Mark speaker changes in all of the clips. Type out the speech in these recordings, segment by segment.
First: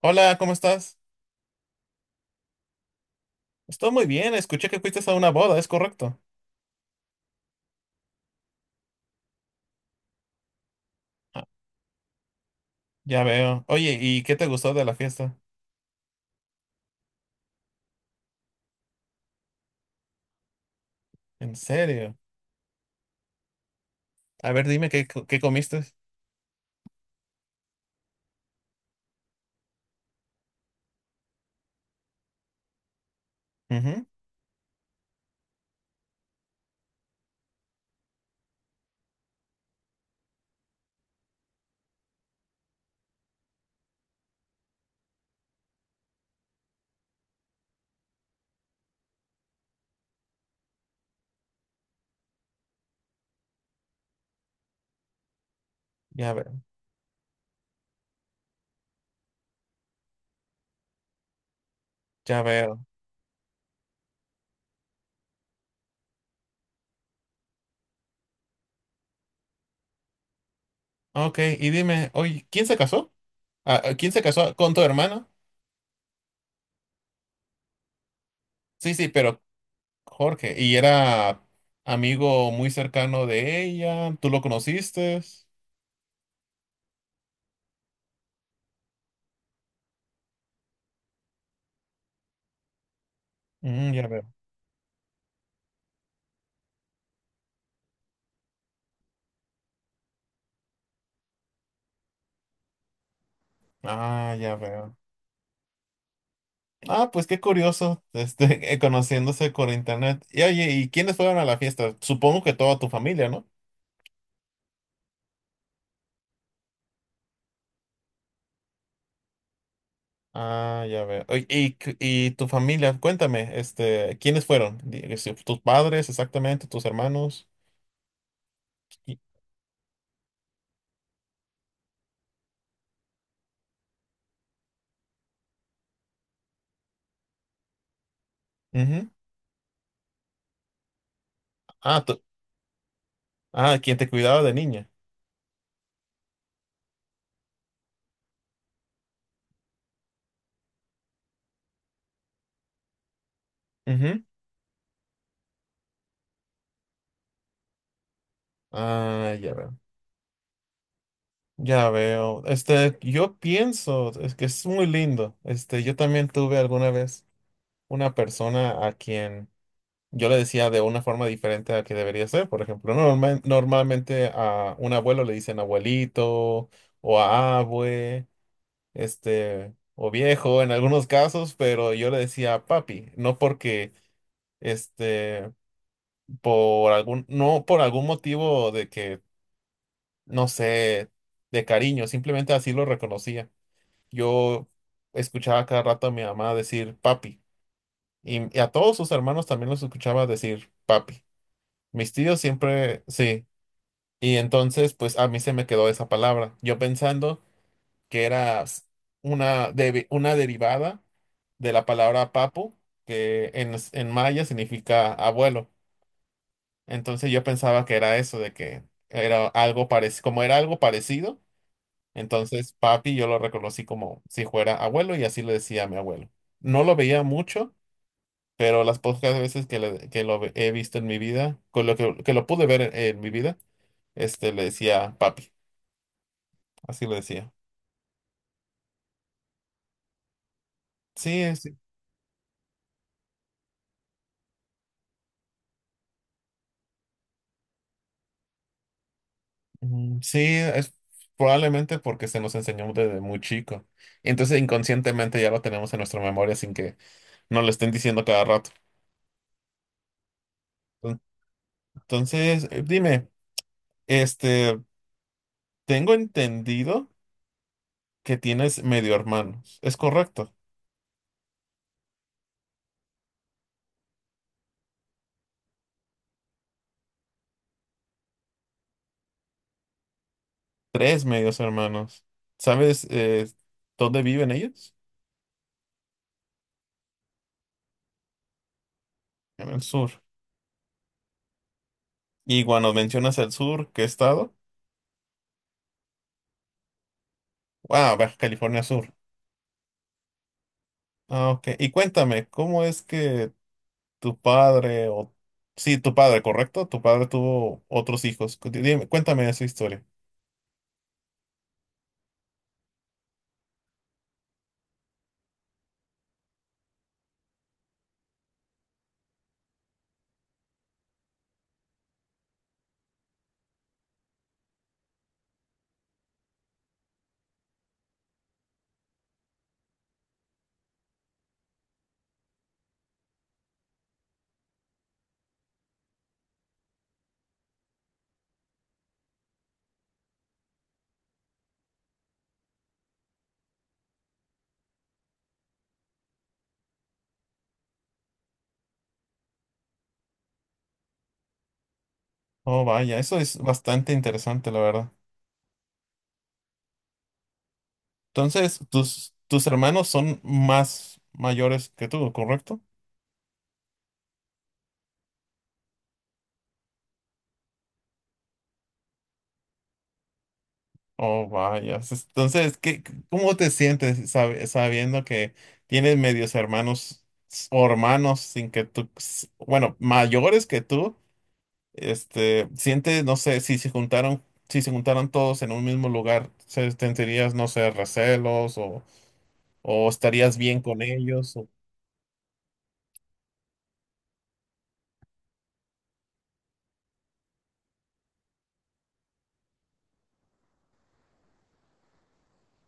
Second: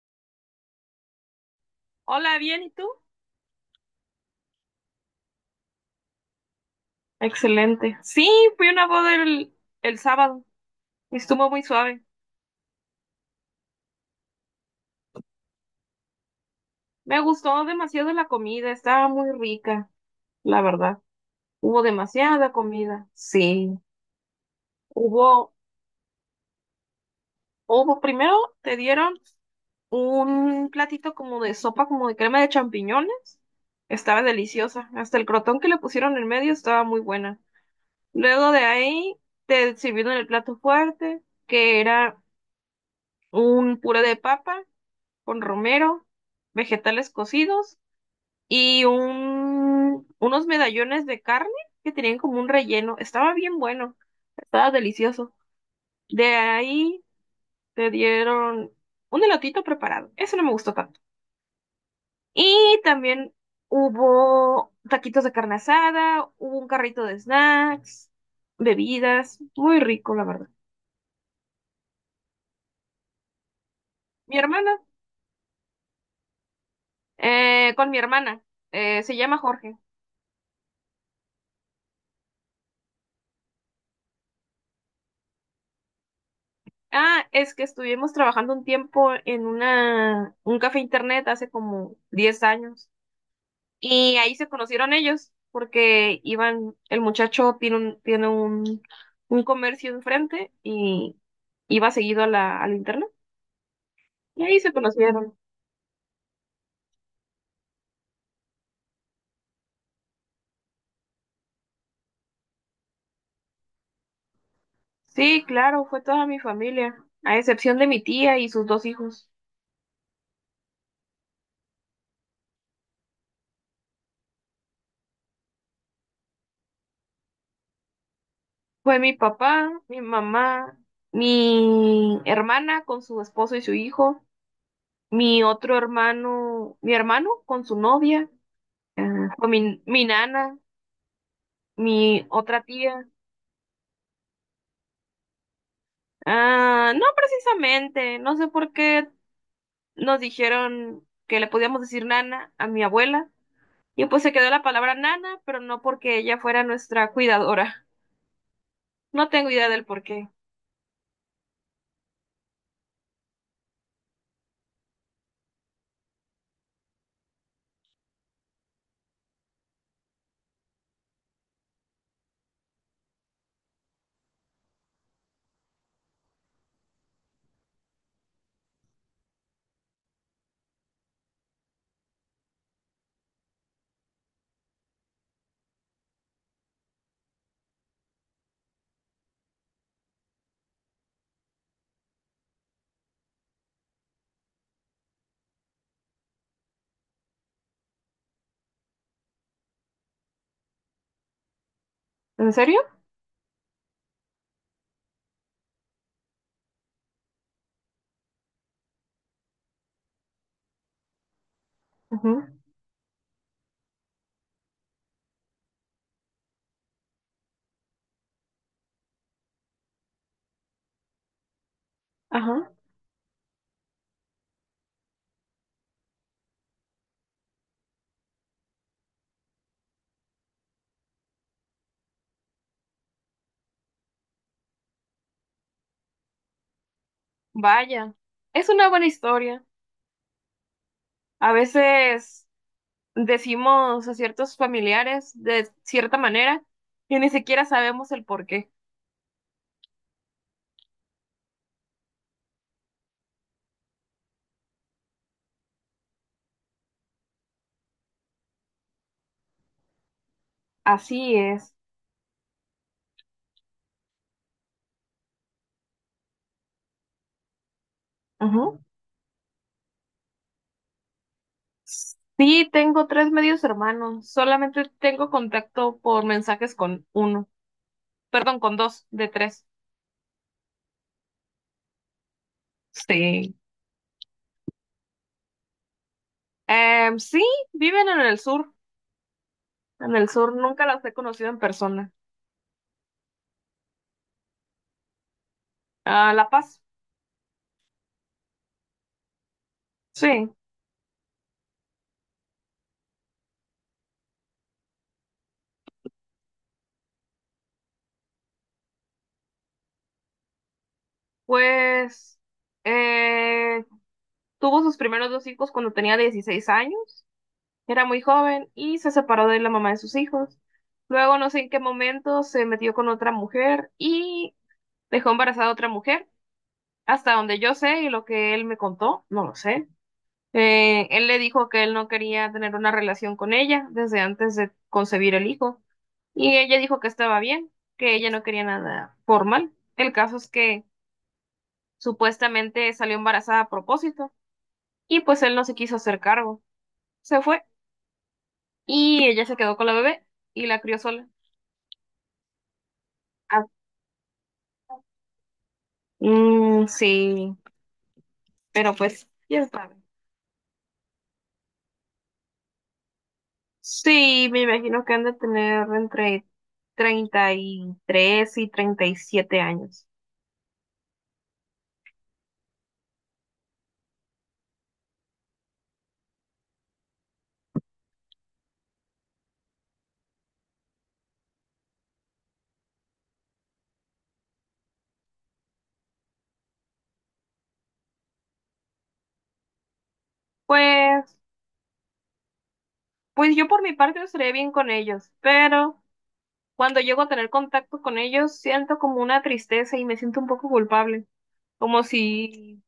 Speaker 1: Hola, ¿cómo estás?
Speaker 2: Hola, bien, ¿y tú?
Speaker 1: Estoy muy bien, escuché que fuiste a una boda, ¿es correcto?
Speaker 2: Excelente. Sí, fui a una boda el sábado y
Speaker 1: Ah,
Speaker 2: estuvo muy suave.
Speaker 1: ya veo. Oye, ¿y qué te gustó de la fiesta?
Speaker 2: Me gustó demasiado la comida, estaba muy rica, la verdad.
Speaker 1: ¿En
Speaker 2: Hubo
Speaker 1: serio?
Speaker 2: demasiada comida. Sí,
Speaker 1: A ver, dime qué
Speaker 2: hubo,
Speaker 1: comiste.
Speaker 2: hubo, primero te dieron un platito como de sopa, como de crema de champiñones.
Speaker 1: Ujú.
Speaker 2: Estaba deliciosa. Hasta el crotón que le pusieron en medio estaba muy buena. Luego de ahí te sirvieron el plato fuerte, que era un puré de papa con romero, vegetales cocidos y unos medallones de carne que tenían como un relleno. Estaba bien bueno, estaba delicioso.
Speaker 1: Ya
Speaker 2: De
Speaker 1: veo,
Speaker 2: ahí te dieron un elotito preparado. Eso no me gustó tanto.
Speaker 1: ya veo.
Speaker 2: Y también hubo taquitos de carne asada, hubo un carrito de snacks, bebidas. Muy rico, la verdad.
Speaker 1: Ok, y dime, oye, ¿quién se casó? Ah, ¿quién se
Speaker 2: Mi
Speaker 1: casó con
Speaker 2: hermana,
Speaker 1: tu hermano?
Speaker 2: con mi hermana,
Speaker 1: Sí, sí,
Speaker 2: se llama
Speaker 1: pero
Speaker 2: Jorge.
Speaker 1: Jorge, ¿y era amigo muy cercano de ella? ¿Tú lo conociste?
Speaker 2: Ah, es que estuvimos trabajando un tiempo en un café internet hace como 10 años
Speaker 1: Mm, ya
Speaker 2: y
Speaker 1: veo.
Speaker 2: ahí se conocieron ellos porque iban, el muchacho tiene un comercio enfrente y iba seguido a la, al internet
Speaker 1: Ah,
Speaker 2: y
Speaker 1: ya
Speaker 2: ahí se
Speaker 1: veo.
Speaker 2: conocieron.
Speaker 1: Ah, pues qué curioso, este, conociéndose por internet. Y oye, ¿y quiénes fueron a la fiesta? Supongo que toda tu familia, ¿no?
Speaker 2: Sí, claro, fue toda mi familia, a excepción de mi tía y sus dos hijos.
Speaker 1: Ah, ya veo. Oye, y tu familia, cuéntame, este, ¿quiénes fueron? Di- si ¿Tus padres exactamente? ¿Tus hermanos?
Speaker 2: Fue mi
Speaker 1: Y-
Speaker 2: papá, mi mamá, mi hermana con su esposo y su hijo. Mi otro hermano, mi hermano con su novia,
Speaker 1: ujú.
Speaker 2: ah, con mi nana,
Speaker 1: Ah, tú-
Speaker 2: mi otra tía.
Speaker 1: ah, quien te cuidaba de niña.
Speaker 2: Ah, no precisamente, no sé por qué nos dijeron que le podíamos decir nana a mi abuela. Y
Speaker 1: Ujú.
Speaker 2: pues se quedó la palabra nana, pero no porque ella fuera nuestra cuidadora. No
Speaker 1: Ah,
Speaker 2: tengo
Speaker 1: ya
Speaker 2: idea
Speaker 1: veo.
Speaker 2: del por qué.
Speaker 1: Ya veo. Este, yo pienso, es que es muy lindo. Este, yo también tuve alguna vez una persona a quien yo le decía de una forma diferente a que debería ser. Por ejemplo, normalmente a un abuelo le dicen abuelito o a abue, este, o viejo en algunos casos, pero yo le decía papi, no porque, este, no por algún motivo de que, no sé, de cariño, simplemente así lo reconocía. Yo escuchaba cada rato a mi mamá decir papi y a todos sus hermanos también los escuchaba decir papi. Mis tíos
Speaker 2: ¿En serio?
Speaker 1: siempre, sí. Y entonces, pues a mí se me quedó esa palabra. Yo pensando que era una derivada de la palabra
Speaker 2: Ujú.
Speaker 1: papu, que en maya significa abuelo. Entonces yo pensaba que era eso, de que era algo parecido, como era algo parecido,
Speaker 2: Ajá.
Speaker 1: entonces papi yo lo reconocí como si fuera abuelo y así le decía a mi abuelo. No lo veía mucho, pero las pocas veces que he visto en mi vida, con que lo pude ver en mi vida, este le decía papi, así le decía.
Speaker 2: Vaya. Es una buena historia.
Speaker 1: Sí,
Speaker 2: A
Speaker 1: es-
Speaker 2: veces, decimos a ciertos familiares de cierta manera y ni siquiera sabemos el por qué.
Speaker 1: mm, sí, es probablemente porque se nos enseñó desde muy chico. Y entonces inconscientemente ya lo tenemos en nuestra memoria sin que nos lo estén diciendo cada rato. Ent-
Speaker 2: Así es.
Speaker 1: Entonces, dime, este, tengo entendido que
Speaker 2: Ujú.
Speaker 1: tienes medio hermanos. ¿Es correcto?
Speaker 2: Sí, tengo tres medios hermanos. Solamente tengo contacto por mensajes con uno. Perdón, con dos de tres.
Speaker 1: Tres medios hermanos. ¿Sabes
Speaker 2: Sí.
Speaker 1: dónde viven ellos?
Speaker 2: Sí, viven en el sur.
Speaker 1: En el
Speaker 2: En
Speaker 1: sur.
Speaker 2: el sur nunca las he conocido en persona.
Speaker 1: Y cuando mencionas el sur, ¿qué estado?
Speaker 2: Ah, La Paz.
Speaker 1: Wow, Baja California Sur.
Speaker 2: Sí.
Speaker 1: Ah, ok. Y cuéntame, ¿cómo es que tu padre, o... sí, tu padre, ¿correcto? Tu padre tuvo otros hijos. Dime, cuéntame esa historia.
Speaker 2: Pues, eh, tuvo sus primeros dos hijos cuando tenía 16 años. Era muy joven y se separó de la mamá de sus hijos. Luego, no sé en qué momento, se metió con otra mujer y dejó embarazada a otra mujer. Hasta donde yo sé y lo que él me contó, no lo sé. Él le dijo que él no quería tener una relación con ella desde antes de concebir el hijo. Y ella dijo que estaba bien, que ella no quería nada formal. El caso es que supuestamente salió embarazada a propósito y pues él no se quiso hacer cargo. Se fue y ella se quedó con la bebé y la crió sola.
Speaker 1: Oh, vaya, eso es bastante interesante, la verdad.
Speaker 2: Mm, sí,
Speaker 1: Entonces,
Speaker 2: pero pues, ya
Speaker 1: tus
Speaker 2: está.
Speaker 1: hermanos son más mayores que tú, ¿correcto?
Speaker 2: Sí, me imagino que han de tener entre 33 y 37 años.
Speaker 1: Oh, vaya. Entonces, qué, ¿cómo te sientes sabiendo que tienes medios hermanos o hermanos sin que tú, bueno, mayores que tú? Este, siente, no sé, si se juntaron todos en un mismo lugar, ¿sentirías, no sé, recelos o estarías bien con
Speaker 2: Pues,
Speaker 1: ellos?
Speaker 2: pues, yo por mi parte estaré bien con ellos, pero cuando llego a tener contacto con ellos siento como una tristeza y me siento un poco culpable, como si,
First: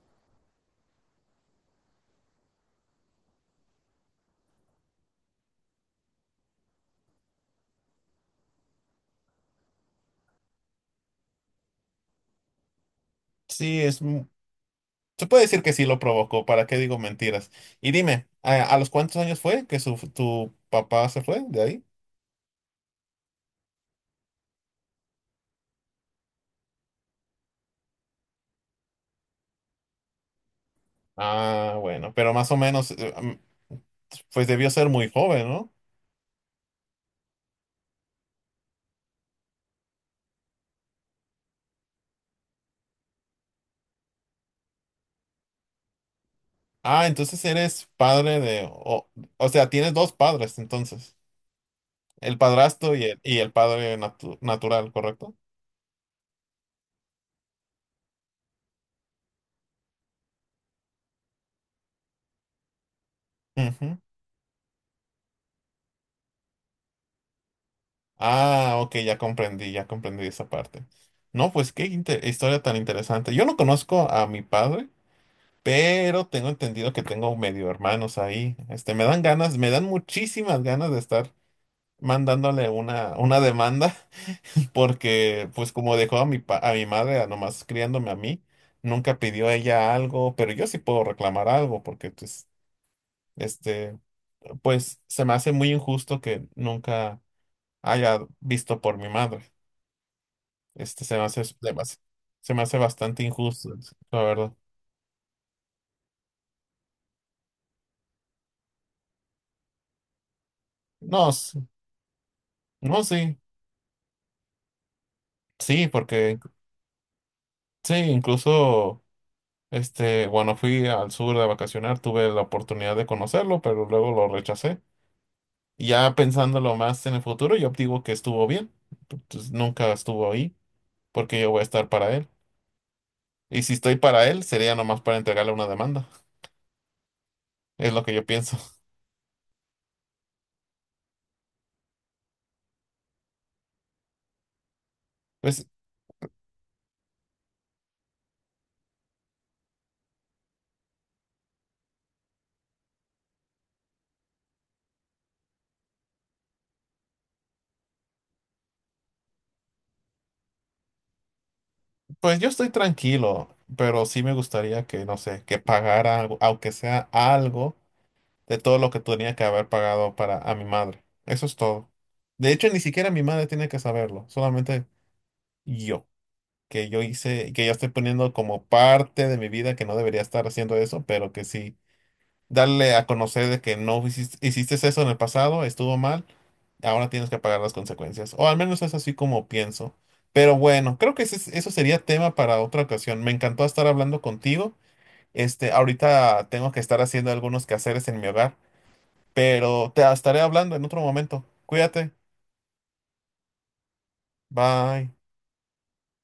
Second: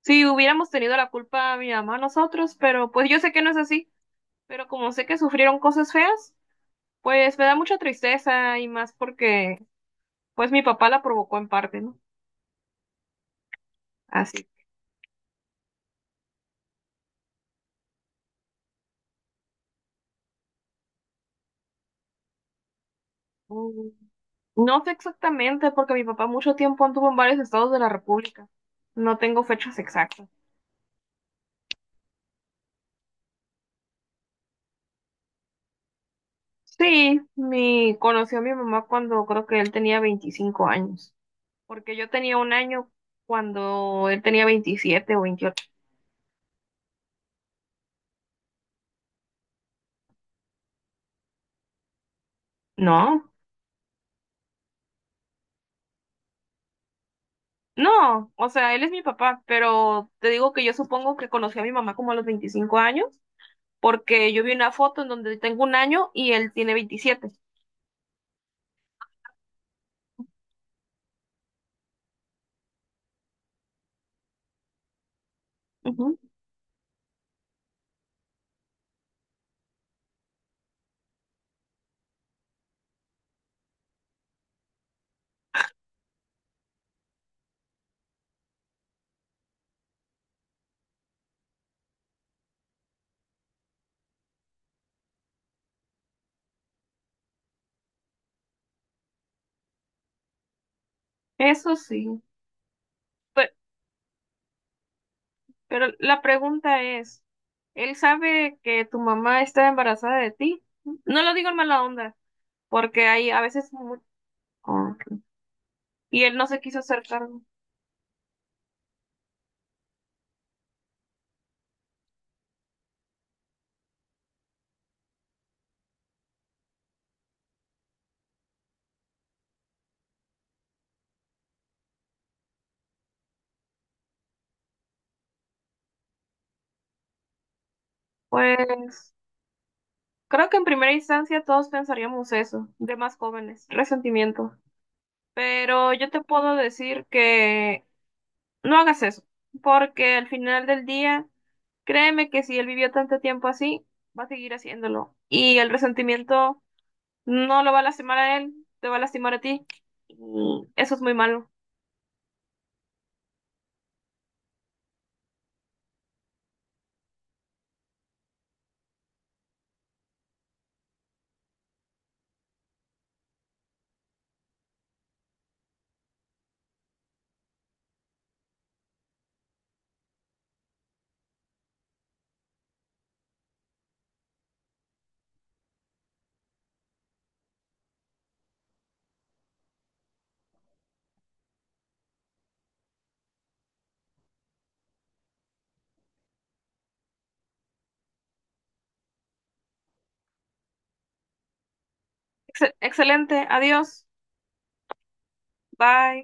Speaker 2: si hubiéramos tenido la culpa mi mamá, nosotros, pero pues yo sé que no es así, pero como sé que sufrieron cosas feas, pues me da mucha tristeza y más porque pues mi papá la provocó en parte, ¿no?
Speaker 1: Sí,
Speaker 2: Así.
Speaker 1: se puede decir que sí lo provocó, ¿para qué digo mentiras? Y dime, ¿ a los cuántos años fue que tu papá se fue de ahí?
Speaker 2: mm, No sé exactamente, porque mi papá mucho tiempo anduvo en varios estados de la República. No tengo fechas exactas.
Speaker 1: Ah, bueno, pero más o menos, pues debió ser muy joven, ¿no?
Speaker 2: Sí, conoció a mi mamá cuando creo que él tenía 25 años, porque yo tenía 1 año cuando él tenía 27 o 28.
Speaker 1: Ah, entonces eres padre de, o sea, tienes dos padres, entonces. El padrastro
Speaker 2: No,
Speaker 1: y el padre natural, ¿correcto?
Speaker 2: no, o sea, él es mi papá, pero te digo que yo supongo que conocí a mi mamá como a los 25 años,
Speaker 1: Ujú.
Speaker 2: porque yo vi una foto en donde tengo 1 año y él tiene 27.
Speaker 1: Ah, ok, ya comprendí esa parte. No, pues qué historia tan interesante. Yo no conozco a mi padre,
Speaker 2: Ujú.
Speaker 1: pero tengo entendido que tengo medio hermanos ahí. Este, me dan ganas, me dan muchísimas ganas de estar una demanda, porque pues como dejó a a mi madre a nomás criándome a mí, nunca pidió ella algo, pero yo sí puedo reclamar algo, porque pues, este, pues se me hace muy injusto que nunca haya visto por mi madre. Este,
Speaker 2: Eso sí.
Speaker 1: se me hace bastante
Speaker 2: Pe-
Speaker 1: injusto, la verdad.
Speaker 2: Pero, la pregunta es, ¿él sabe que tu mamá está embarazada de ti? No
Speaker 1: No,
Speaker 2: lo digo
Speaker 1: s-
Speaker 2: en mala onda,
Speaker 1: no,
Speaker 2: porque hay
Speaker 1: sí,
Speaker 2: a veces. Oh, ok.
Speaker 1: sí,
Speaker 2: Y él
Speaker 1: porque
Speaker 2: no se quiso hacer cargo.
Speaker 1: sí, incluso, este, cuando fui al sur de vacacionar, tuve la oportunidad de conocerlo, pero luego lo rechacé. Y ya pensándolo más en el futuro, yo digo que estuvo bien. Pues, nunca estuvo ahí, porque yo voy a estar para él. Y si estoy para él, sería nomás para entregarle una demanda. Es lo que yo pienso.
Speaker 2: Pues creo que en primera instancia todos pensaríamos eso, de más jóvenes, resentimiento.
Speaker 1: Pues,
Speaker 2: Pero yo te puedo decir que no hagas eso, porque al final del día, créeme que si él vivió tanto tiempo así, va a seguir haciéndolo. Y el resentimiento. No lo va a lastimar a él, te va a lastimar a ti. Mm, eso es muy malo.
Speaker 1: pues yo estoy tranquilo, pero sí me gustaría que, no sé, que pagara algo, aunque sea algo de todo lo que tenía que haber pagado para a mi madre. Eso es todo. De hecho, ni siquiera mi madre tiene que saberlo, solamente yo, que yo hice, que ya estoy poniendo como parte de mi vida que no debería estar haciendo eso, pero que sí. Darle a conocer de que no hiciste eso en el pasado, estuvo mal, ahora tienes que pagar las consecuencias. O al menos es así como pienso. Pero bueno, creo que eso sería tema para otra ocasión. Me encantó estar hablando contigo. Este, ahorita tengo que estar haciendo algunos quehaceres en mi hogar, pero te estaré hablando en otro momento. Cuídate.
Speaker 2: Excelente, adiós,
Speaker 1: Bye.
Speaker 2: bye.